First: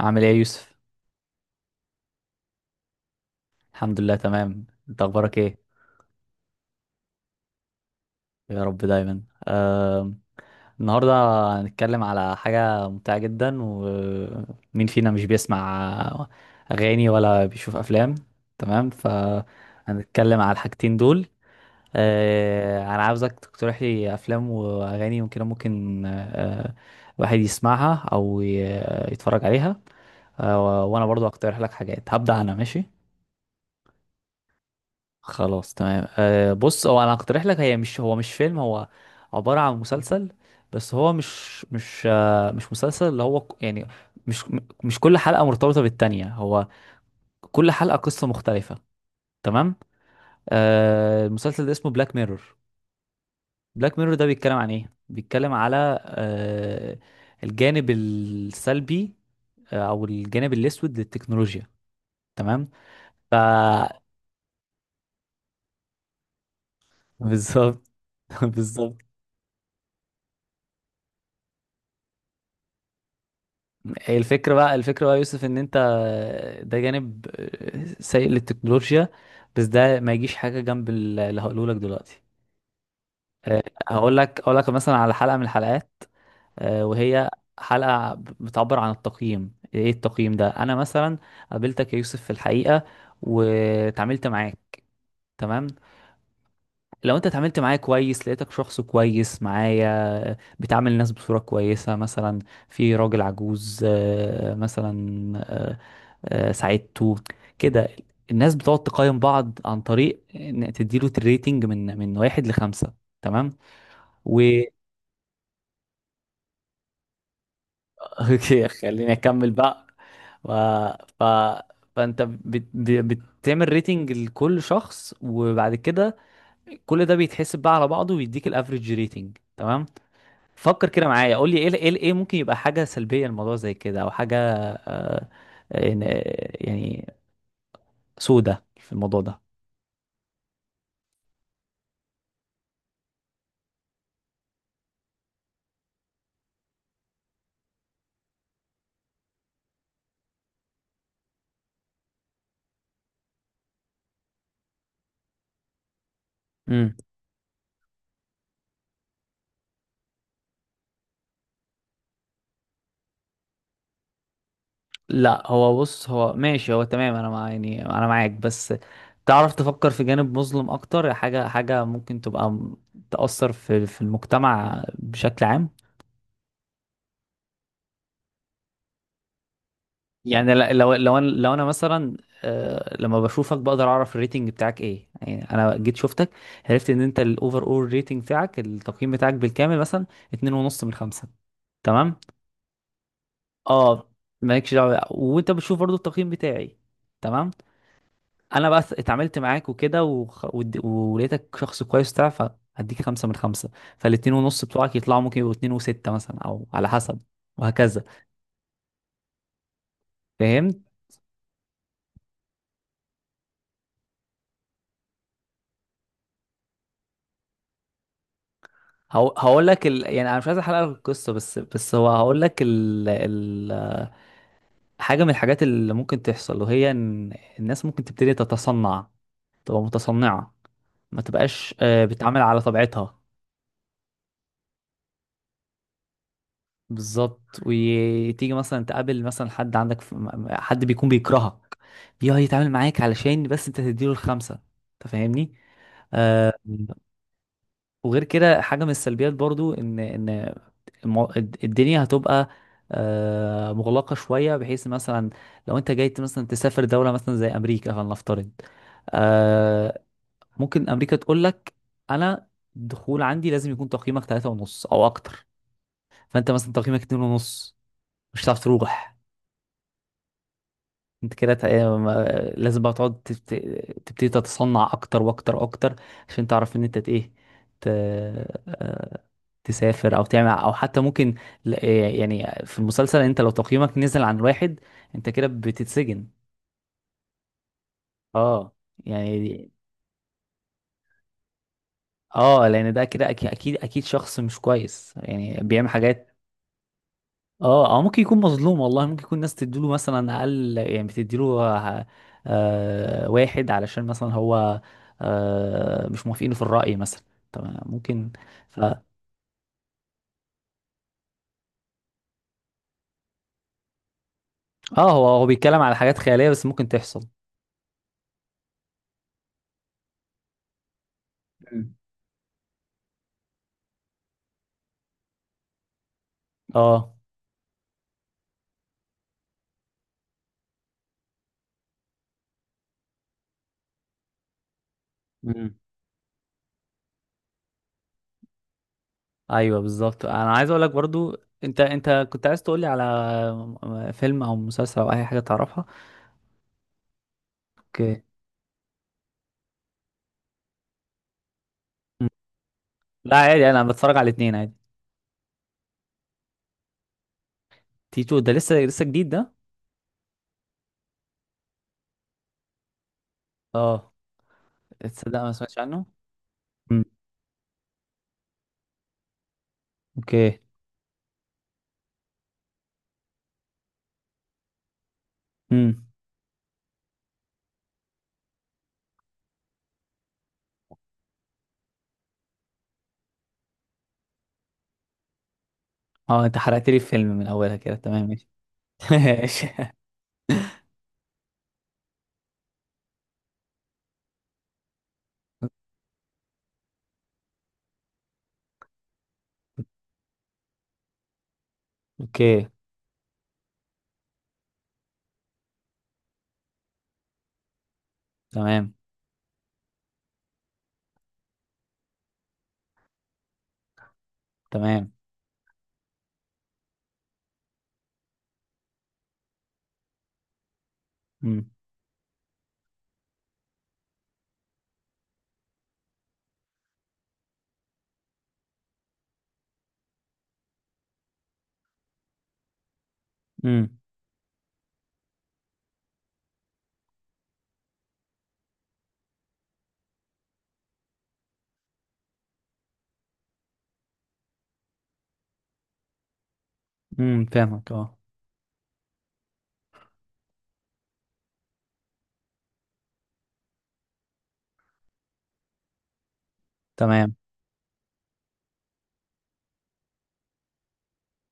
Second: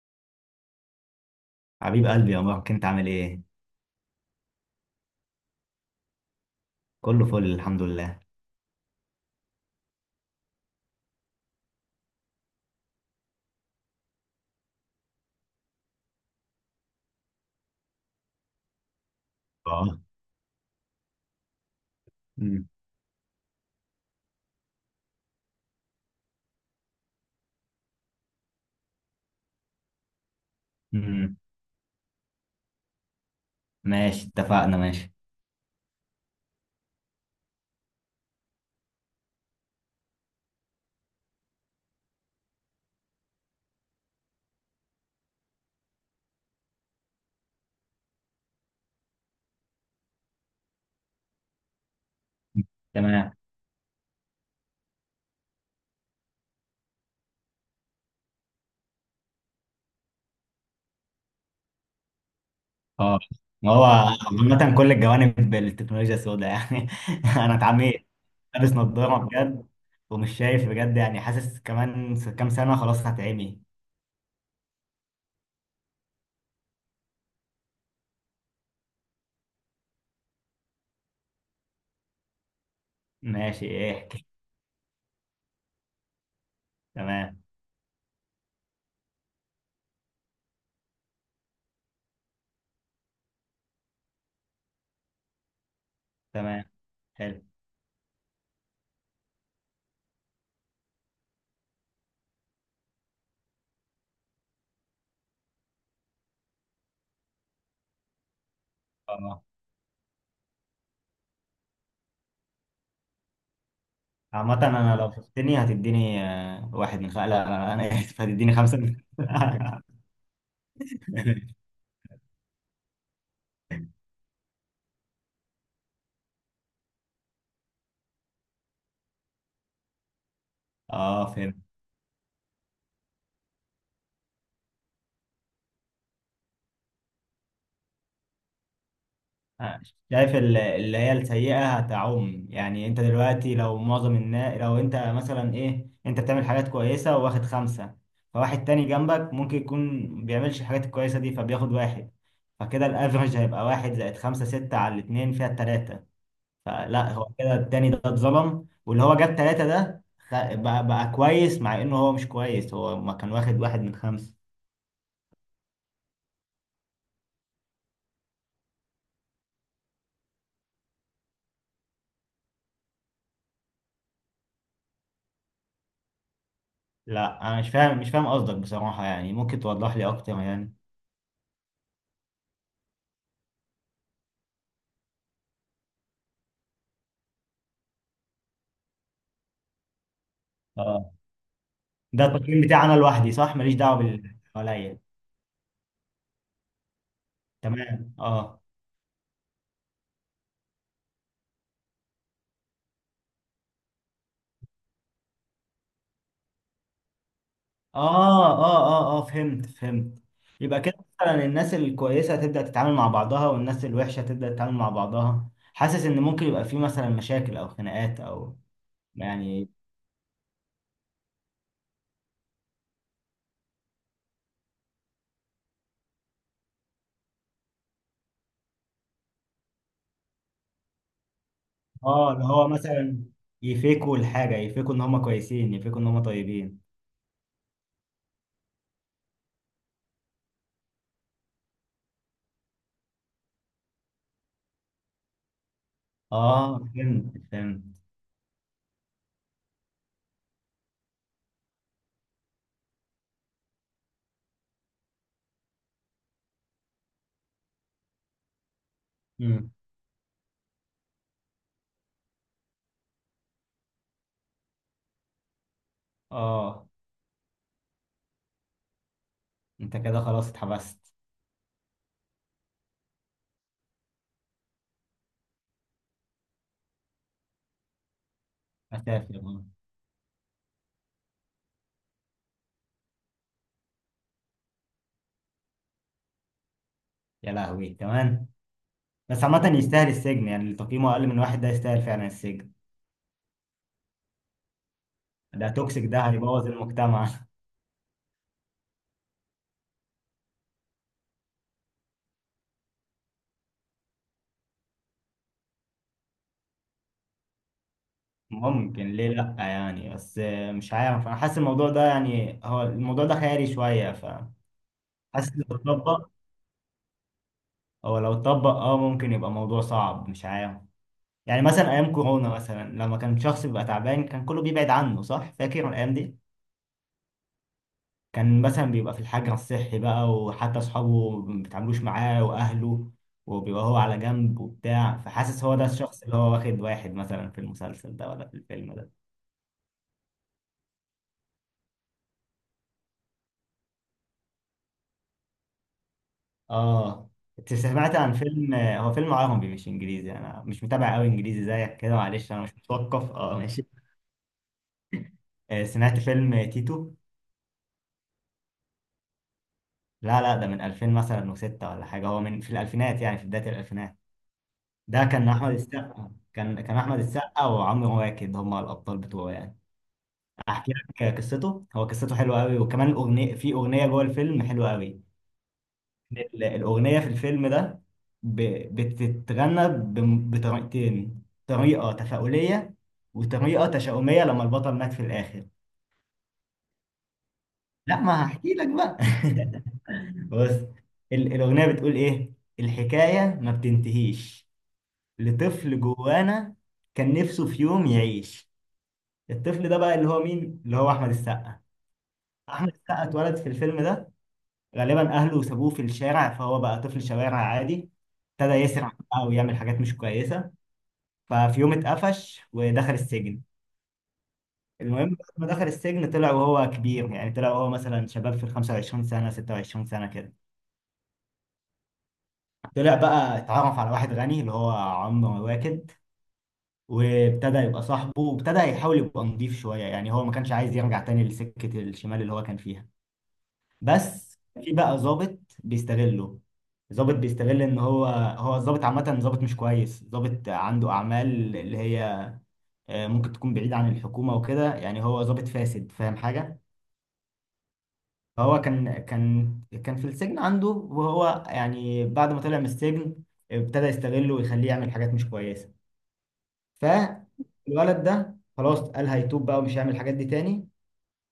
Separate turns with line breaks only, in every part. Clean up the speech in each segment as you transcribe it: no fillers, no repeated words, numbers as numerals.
عامل ايه يا يوسف؟
حبيب قلبي يا مروان، كنت عامل ايه؟
الحمد لله، تمام. انت اخبارك ايه؟
كله فل، الحمد لله.
يا رب دايما. آه، النهارده هنتكلم على حاجه ممتعه جدا. ومين فينا مش بيسمع اغاني ولا بيشوف افلام؟ تمام،
اه.
فهنتكلم على الحاجتين دول.
مم.
انا عاوزك تقترح لي افلام واغاني ممكن الواحد يسمعها او يتفرج عليها. وانا برضو
مم.
هقترح لك حاجات، هبدأ انا ماشي.
ماشي، اتفقنا، ماشي.
خلاص، تمام. بص، هو انا هقترح لك، هي مش هو مش فيلم، هو عبارة عن مسلسل. بس هو مش مسلسل اللي هو يعني مش مش كل حلقة مرتبطة بالتانية، هو كل حلقة قصة مختلفة. تمام. المسلسل ده اسمه بلاك ميرور.
تمام،
بلاك ميرور ده بيتكلم عن ايه؟ بيتكلم على أه الجانب السلبي، او الجانب الاسود للتكنولوجيا. تمام.
اه،
ف
ما هو
اه
عامة كل الجوانب التكنولوجيا السوداء يعني انا
بالظبط.
اتعميت. لابس
بالظبط.
نظارة بجد ومش شايف بجد، يعني حاسس كمان كام سنة خلاص هتعمي.
هي الفكرة بقى يا يوسف، ان انت ده جانب سيء للتكنولوجيا، بس ده ما يجيش حاجة جنب اللي هقوله لك دلوقتي. أه،
ماشي، ايه،
هقول
احكي.
لك اقول لك مثلا على حلقة من الحلقات. وهي
تمام،
حلقة بتعبر عن التقييم. ايه التقييم ده؟ انا مثلا قابلتك يا يوسف في الحقيقة، وتعاملت معاك. تمام.
تمام،
لو انت
حلو،
اتعاملت معايا كويس، لقيتك شخص كويس معايا، بتعامل الناس بصورة كويسة مثلا. في راجل عجوز، مثلا، آه، ساعدته كده. الناس بتقعد تقيم
اه.
بعض عن طريق ان تديله الريتنج من واحد لخمسة. تمام. و
عامة انا لو شفتني هتديني واحد من لا لا، انا اسف، هتديني
اوكي،
خمسة من
خليني اكمل بقى. و... ف... فانت بتعمل ريتنج لكل شخص، وبعد كده كل ده بيتحسب بقى على بعضه، ويديك الافريج ريتنج. تمام. فكر كده
اه،
معايا، قول
فهمت.
لي ايه ممكن يبقى حاجه سلبيه الموضوع زي كده، او حاجه إن- يعني سودة في الموضوع ده.
آه، شايف اللي هي السيئة هتعم، يعني انت دلوقتي لو معظم الناس، لو انت مثلا ايه، انت بتعمل حاجات كويسة وواخد خمسة، فواحد تاني جنبك ممكن يكون بيعملش الحاجات الكويسة دي فبياخد واحد، فكده الافرج هيبقى واحد زائد خمسة ستة على الاتنين فيها التلاتة.
امم.
فلا هو كده التاني ده اتظلم، واللي هو جاب تلاتة ده بقى كويس، مع انه هو مش كويس، هو ما كان واخد واحد من خمسة.
لا، هو بص، هو ماشي، هو تمام. انا مع يعني انا معاك، بس تعرف تفكر في جانب مظلم اكتر، حاجه ممكن تبقى تأثر في المجتمع بشكل عام.
لا، انا مش فاهم، مش فاهم قصدك بصراحة، يعني ممكن توضح لي اكتر
يعني
يعني.
لو انا مثلا، لما بشوفك بقدر اعرف الريتنج بتاعك ايه. يعني انا جيت شفتك، عرفت ان انت الاوفر اول ريتنج بتاعك، التقييم بتاعك بالكامل مثلا اتنين ونص من خمسة. تمام.
ده التقييم بتاعي انا لوحدي صح؟ ماليش دعوه
اه،
باللي
مالكش دعوه
حواليا.
بقى. وانت بتشوف برضو التقييم بتاعي. تمام.
تمام، اه،
انا بقى اتعاملت معاك وكده، ولقيتك شخص كويس بتاع، فهديك خمسة من خمسة. فالاتنين ونص بتوعك يطلعوا، ممكن يبقوا اتنين وستة مثلا، او على حسب. وهكذا.
اه، اه، اه. اه فهمت فهمت. يبقى
فهمت.
كده، مثلا الناس الكويسه هتبدا تتعامل مع بعضها، والناس الوحشه هتبدا تتعامل مع بعضها. حاسس ان ممكن يبقى في مثلا مشاكل او خناقات او
هقول
يعني.
لك يعني انا مش عايز احرق لك القصة. بس هو هقول لك حاجة من الحاجات اللي ممكن تحصل، وهي ان الناس ممكن تبتدي تتصنع، تبقى متصنعة، ما تبقاش
اه،
بتتعامل
اللي
على
هو مثلا
طبيعتها.
يفيكوا الحاجه، يفيكوا ان هم كويسين، يفيكوا ان هم طيبين.
بالظبط. وتيجي مثلا تقابل مثلا حد عندك حد بيكون بيكرهك، بيقعد يتعامل معاك علشان بس انت تديله الخمسة. انت فاهمني؟ آه
اه، فهمت فهمت.
وغير كده، حاجة من السلبيات برضو ان الدنيا هتبقى مغلقة شوية، بحيث مثلا لو انت جاي مثلا تسافر دولة مثلا زي امريكا فلنفترض.
امم
آه ممكن امريكا تقول لك: انا الدخول عندي لازم يكون تقييمك ثلاثة ونص او اكتر. فانت مثلا
اه.
تقييمك اتنين ونص، مش هتعرف تروح.
انت كده خلاص اتحبست.
انت كده لازم بقى تقعد تبتدي تتصنع اكتر واكتر اكتر، عشان تعرف ان انت ايه، ت... آه،
اسافر آه.
تسافر او تعمل، او حتى ممكن يعني في المسلسل، انت لو تقييمك نزل عن واحد انت كده بتتسجن.
يا لهوي كمان.
اه،
بس عامة
يعني.
يستاهل السجن، يعني اللي تقييمه أقل من واحد ده يستاهل فعلا
اه،
السجن.
لان ده كده اكيد اكيد اكيد شخص مش كويس، يعني
ده
بيعمل
توكسيك، ده
حاجات.
هيبوظ المجتمع
اه، او ممكن يكون مظلوم والله، ممكن يكون ناس تديله مثلا اقل، يعني بتديله واحد علشان مثلا هو مش موافقينه في الرأي مثلا. طب ممكن. ف... اه
ممكن، ليه لأ يعني. بس مش عارف، أنا حاسس الموضوع ده يعني هو الموضوع ده خيالي شوية، فحاسس
هو
لو
هو بيتكلم على حاجات
اتطبق.
خيالية، بس ممكن تحصل.
أو لو اتطبق ممكن يبقى موضوع صعب، مش عارف. يعني مثلا
مم.
أيام كورونا مثلا، لما كان شخص بيبقى تعبان كان كله بيبعد عنه صح؟ فاكر الأيام دي؟
اه.
كان مثلا بيبقى في الحجر الصحي بقى، وحتى أصحابه ما بيتعاملوش معاه وأهله، وبيبقى هو على جنب وبتاع. فحاسس
مم.
هو ده الشخص اللي هو واخد واحد، مثلا في المسلسل ده ولا في الفيلم ده.
ايوه، بالظبط. انا عايز اقول لك برضو، انت كنت عايز تقول لي على فيلم او مسلسل او اي حاجة تعرفها.
آه أنت سمعت
اوكي.
عن فيلم، هو فيلم عربي مش إنجليزي، أنا مش متابع قوي إنجليزي زيك كده،
مم.
معلش أنا مش متوقف.
لا،
آه،
عادي، انا
ماشي.
بتفرج على الاثنين عادي.
سمعت فيلم تيتو.
تيتو ده لسه لسه جديد ده؟
لا لا، ده من 2000 مثلا وستة ولا حاجة، هو من في الألفينات، يعني في بداية
اه،
الألفينات. ده
تصدق
كان
ما
أحمد
سمعتش عنه.
السقا، كان
مم.
أحمد السقا وعمرو واكد هما الأبطال بتوعه يعني.
اوكي.
احكي لك قصته، هو قصته حلوه قوي، وكمان الاغنيه، في اغنيه جوه الفيلم حلوه قوي.
امم.
الاغنيه في الفيلم ده ب... بتتغنى بطريقتين، طريقه تفاؤليه وطريقه تشاؤميه لما البطل مات في الاخر.
اه، انت حرقت لي الفيلم من اولها كده.
لا،
تمام،
ما
ماشي.
هحكي لك بقى
ماشي.
بص، الاغنيه بتقول ايه. الحكايه ما بتنتهيش لطفل جوانا، كان نفسه في يوم يعيش. الطفل ده بقى اللي هو مين؟ اللي هو احمد السقا.
اوكي،
احمد السقا اتولد في الفيلم ده، غالبا اهله سابوه في الشارع، فهو بقى طفل شوارع عادي. ابتدى
تمام.
يسرع بقى ويعمل حاجات مش كويسه، ففي يوم اتقفش ودخل السجن.
تمام.
المهم بعد ما دخل السجن طلع وهو كبير، يعني طلع وهو مثلا شباب في ال 25 سنه 26 سنه كده.
امم،
طلع بقى، اتعرف على واحد غني اللي هو عمرو واكد، وابتدى يبقى صاحبه، وابتدى يحاول يبقى نضيف شويه، يعني هو ما كانش عايز يرجع تاني لسكه الشمال اللي هو كان فيها.
امم،
بس في بقى ظابط بيستغله، ظابط بيستغل ان هو الظابط عامه ظابط مش كويس، ظابط عنده اعمال اللي هي ممكن تكون بعيد عن الحكومه وكده، يعني هو ظابط فاسد، فاهم حاجه.
امم، فاهمك، اه.
فهو كان في السجن عنده، وهو يعني بعد ما طلع من السجن ابتدى يستغله ويخليه يعمل حاجات مش كويسه.
تمام.
فالولد ده خلاص قال هيتوب بقى ومش هيعمل الحاجات دي تاني،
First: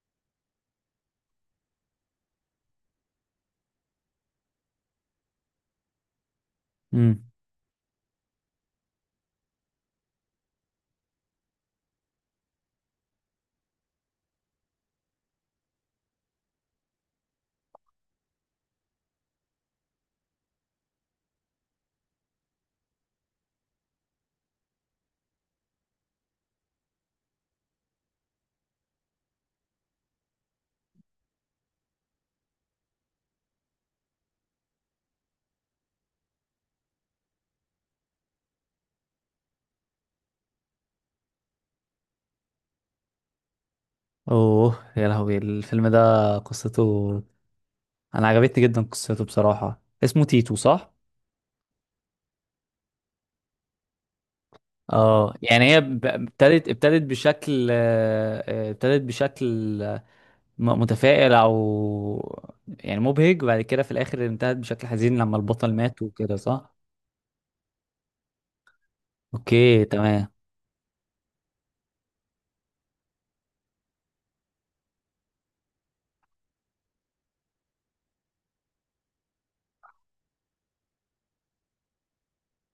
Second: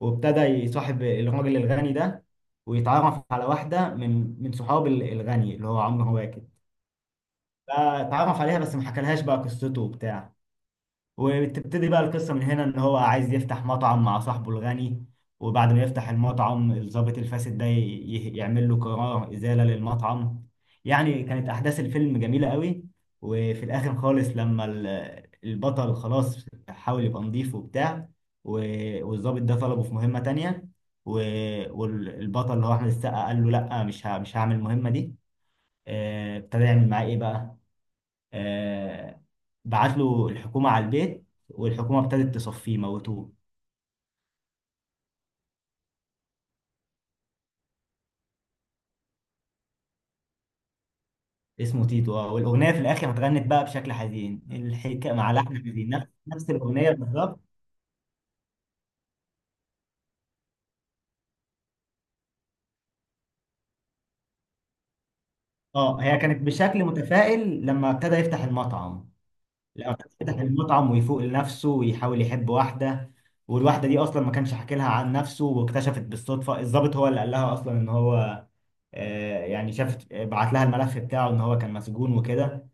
وابتدى يصاحب الراجل الغني ده، ويتعرف على واحدة من صحاب الغني اللي هو عمرو واكد.
امم.
فتعرف عليها، بس ما حكالهاش بقى قصته وبتاع. وبتبتدي بقى القصة من هنا، ان هو عايز يفتح مطعم مع صاحبه الغني. وبعد ما يفتح المطعم الضابط الفاسد ده يعمل له قرار إزالة للمطعم. يعني كانت أحداث الفيلم جميلة قوي. وفي الآخر خالص لما البطل خلاص حاول يبقى نضيف وبتاع، والضابط ده طلبه في مهمة تانية، و- والبطل اللي هو أحمد السقا قال له لأ، مش هعمل المهمة دي. ابتدى يعمل معاه إيه بقى؟ آه، بعت له الحكومة على البيت، والحكومة ابتدت تصفيه، موتوه.
اوه يا لهوي، الفيلم ده قصته، انا عجبتني جدا قصته بصراحة. اسمه تيتو، صح؟
اسمه تيتو، اه، والأغنية في الآخر اتغنت بقى بشكل حزين، الحكاية مع
اه،
لحن
يعني هي
حزين، نفس
ابتدت
الأغنية
ابتدت
بالظبط.
بشكل ابتدت بشكل متفائل، او يعني مبهج، وبعد كده في الاخر انتهت بشكل حزين لما البطل
اه،
مات
هي
وكده،
كانت
صح؟
بشكل متفائل لما ابتدى يفتح المطعم.
اوكي،
لما ابتدى
تمام.
يفتح المطعم ويفوق لنفسه ويحاول يحب واحدة، والواحدة دي أصلا ما كانش حكي لها عن نفسه، واكتشفت بالصدفة، الضابط هو اللي قال لها أصلا إن هو يعني شافت، بعت لها الملف بتاعه إن هو كان مسجون وكده.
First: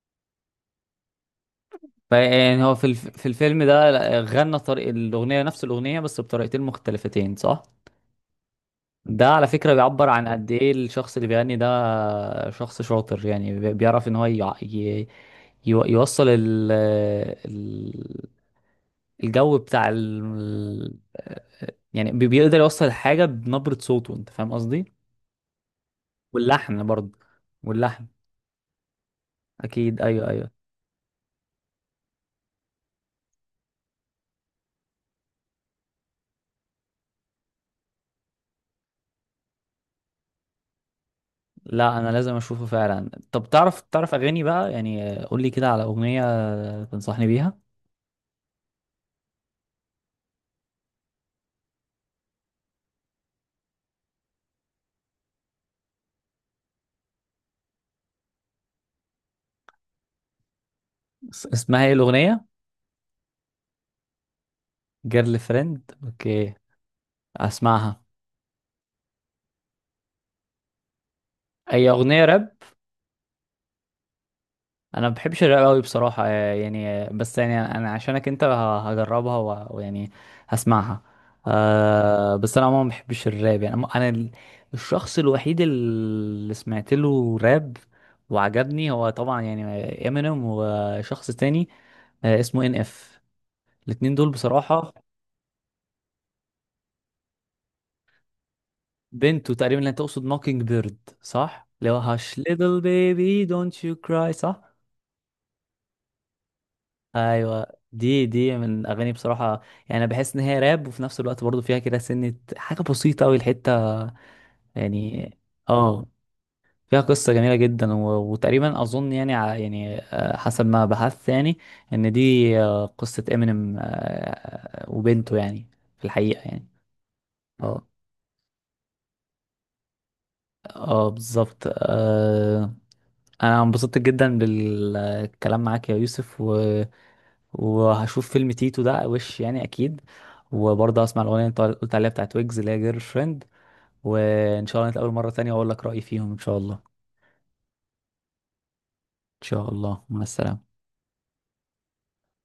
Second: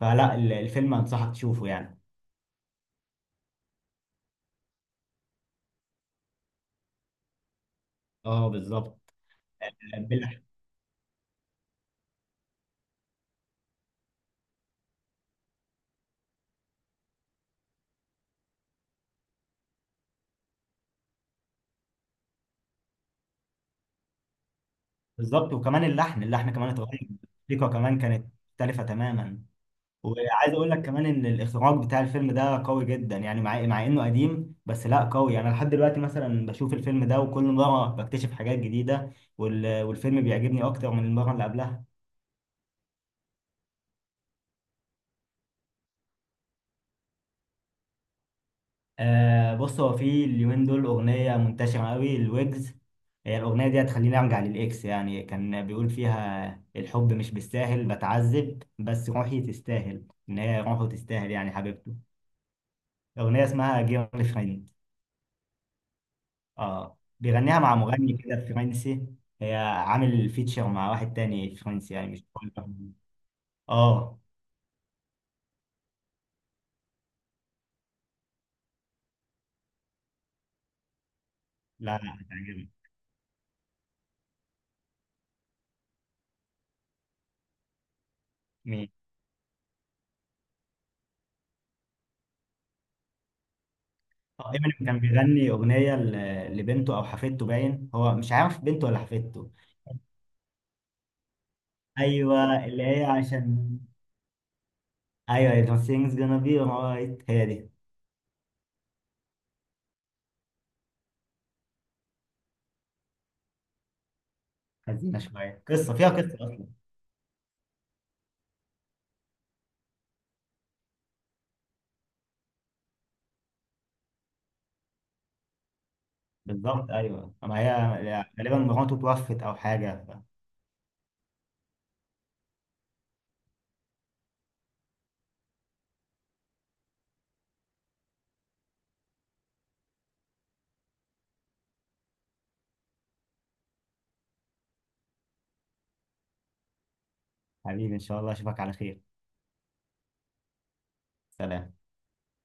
فلا، الفيلم أنصحك تشوفه يعني.
يعني هو في الفيلم ده، لا، غنى طريق الأغنية، نفس الأغنية بس بطريقتين مختلفتين، صح؟
اه بالظبط.
ده على فكرة بيعبر عن
باللحن.
قد إيه الشخص اللي بيغني ده شخص شاطر، يعني بيعرف إن هو يوصل ال- الجو بتاع يعني بيقدر يوصل الحاجة بنبرة صوته. أنت فاهم قصدي؟
بالظبط، وكمان اللحن كمان
واللحن
اتغير.
برضه.
الموسيقى كمان
واللحن.
كانت مختلفة تماما.
أكيد، أيوه، أيوه.
وعايز اقول لك كمان ان الاخراج بتاع الفيلم ده قوي جدا، يعني مع انه قديم بس لا قوي، يعني انا لحد دلوقتي مثلا بشوف الفيلم ده وكل مرة بكتشف حاجات جديدة، والفيلم بيعجبني اكتر من المرة اللي قبلها.
لا، انا لازم اشوفه فعلا. طب تعرف اغاني بقى، يعني قول لي كده على اغنيه تنصحني بيها.
آه بص هو في اليومين دول أغنية منتشرة قوي الويجز. هي الأغنية دي هتخليني أرجع للإكس، يعني كان بيقول فيها الحب مش بالساهل بتعذب بس روحي تستاهل، إن هي روحه تستاهل يعني
اسمها ايه
حبيبته.
الاغنيه؟
أغنية اسمها جيرل فريند.
جيرل فريند، اوكي.
آه بيغنيها مع
اسمعها.
مغني كده فرنسي. هي عامل فيتشر مع واحد تاني
اي،
فرنسي يعني
اغنيه
مش
راب؟
كل. آه
انا ما بحبش الراب قوي بصراحه، يعني، بس يعني انا عشانك انت هجربها، ويعني هسمعها.
لا لا،
بس انا
هتعجبك.
عموما ما بحبش الراب. يعني انا، الشخص الوحيد اللي سمعت له راب
مين؟
وعجبني هو طبعا، يعني امينيم وشخص تاني، اسمه NF. الاتنين دول
اه، ايمن
بصراحة
كان بيغني اغنيه لبنته او حفيدته، باين هو مش عارف بنته ولا
بنت.
حفيدته.
وتقريبا اللي هتقصد ماكينج بيرد، صح؟ اللي هو هاش،
ايوه
little
اللي هي
baby don't
عشان،
you cry، صح؟
ايوه it was things gonna be alright هي
ايوه،
دي.
دي من اغاني بصراحة. يعني انا بحس ان هي راب، وفي نفس الوقت برضو فيها كده سنة حاجة بسيطة قوي الحتة،
حزينه
يعني.
شويه، قصه
اه.
فيها قصه اصلا.
فيها قصة جميلة جدا، وتقريبا اظن، يعني يعني حسب ما بحثت، يعني ان دي قصة امينيم وبنته، يعني في الحقيقة يعني.
بالظبط، ايوه، اما
اه،
هي غالبا مراته توفت او حاجه.
اه، بالظبط. انا انبسطت جدا بالكلام معاك يا يوسف، وهشوف فيلم تيتو ده، وش يعني اكيد. وبرضه هسمع الاغنيه اللي انت قلت عليها بتاعت ويجز، اللي هي جيرل فريند. وان شاء الله نتقابل مره تانية، واقول لك رايي فيهم. ان شاء الله، ان
حبيبي، ان شاء الله اشوفك على خير.
شاء الله. مع السلامه.
سلام.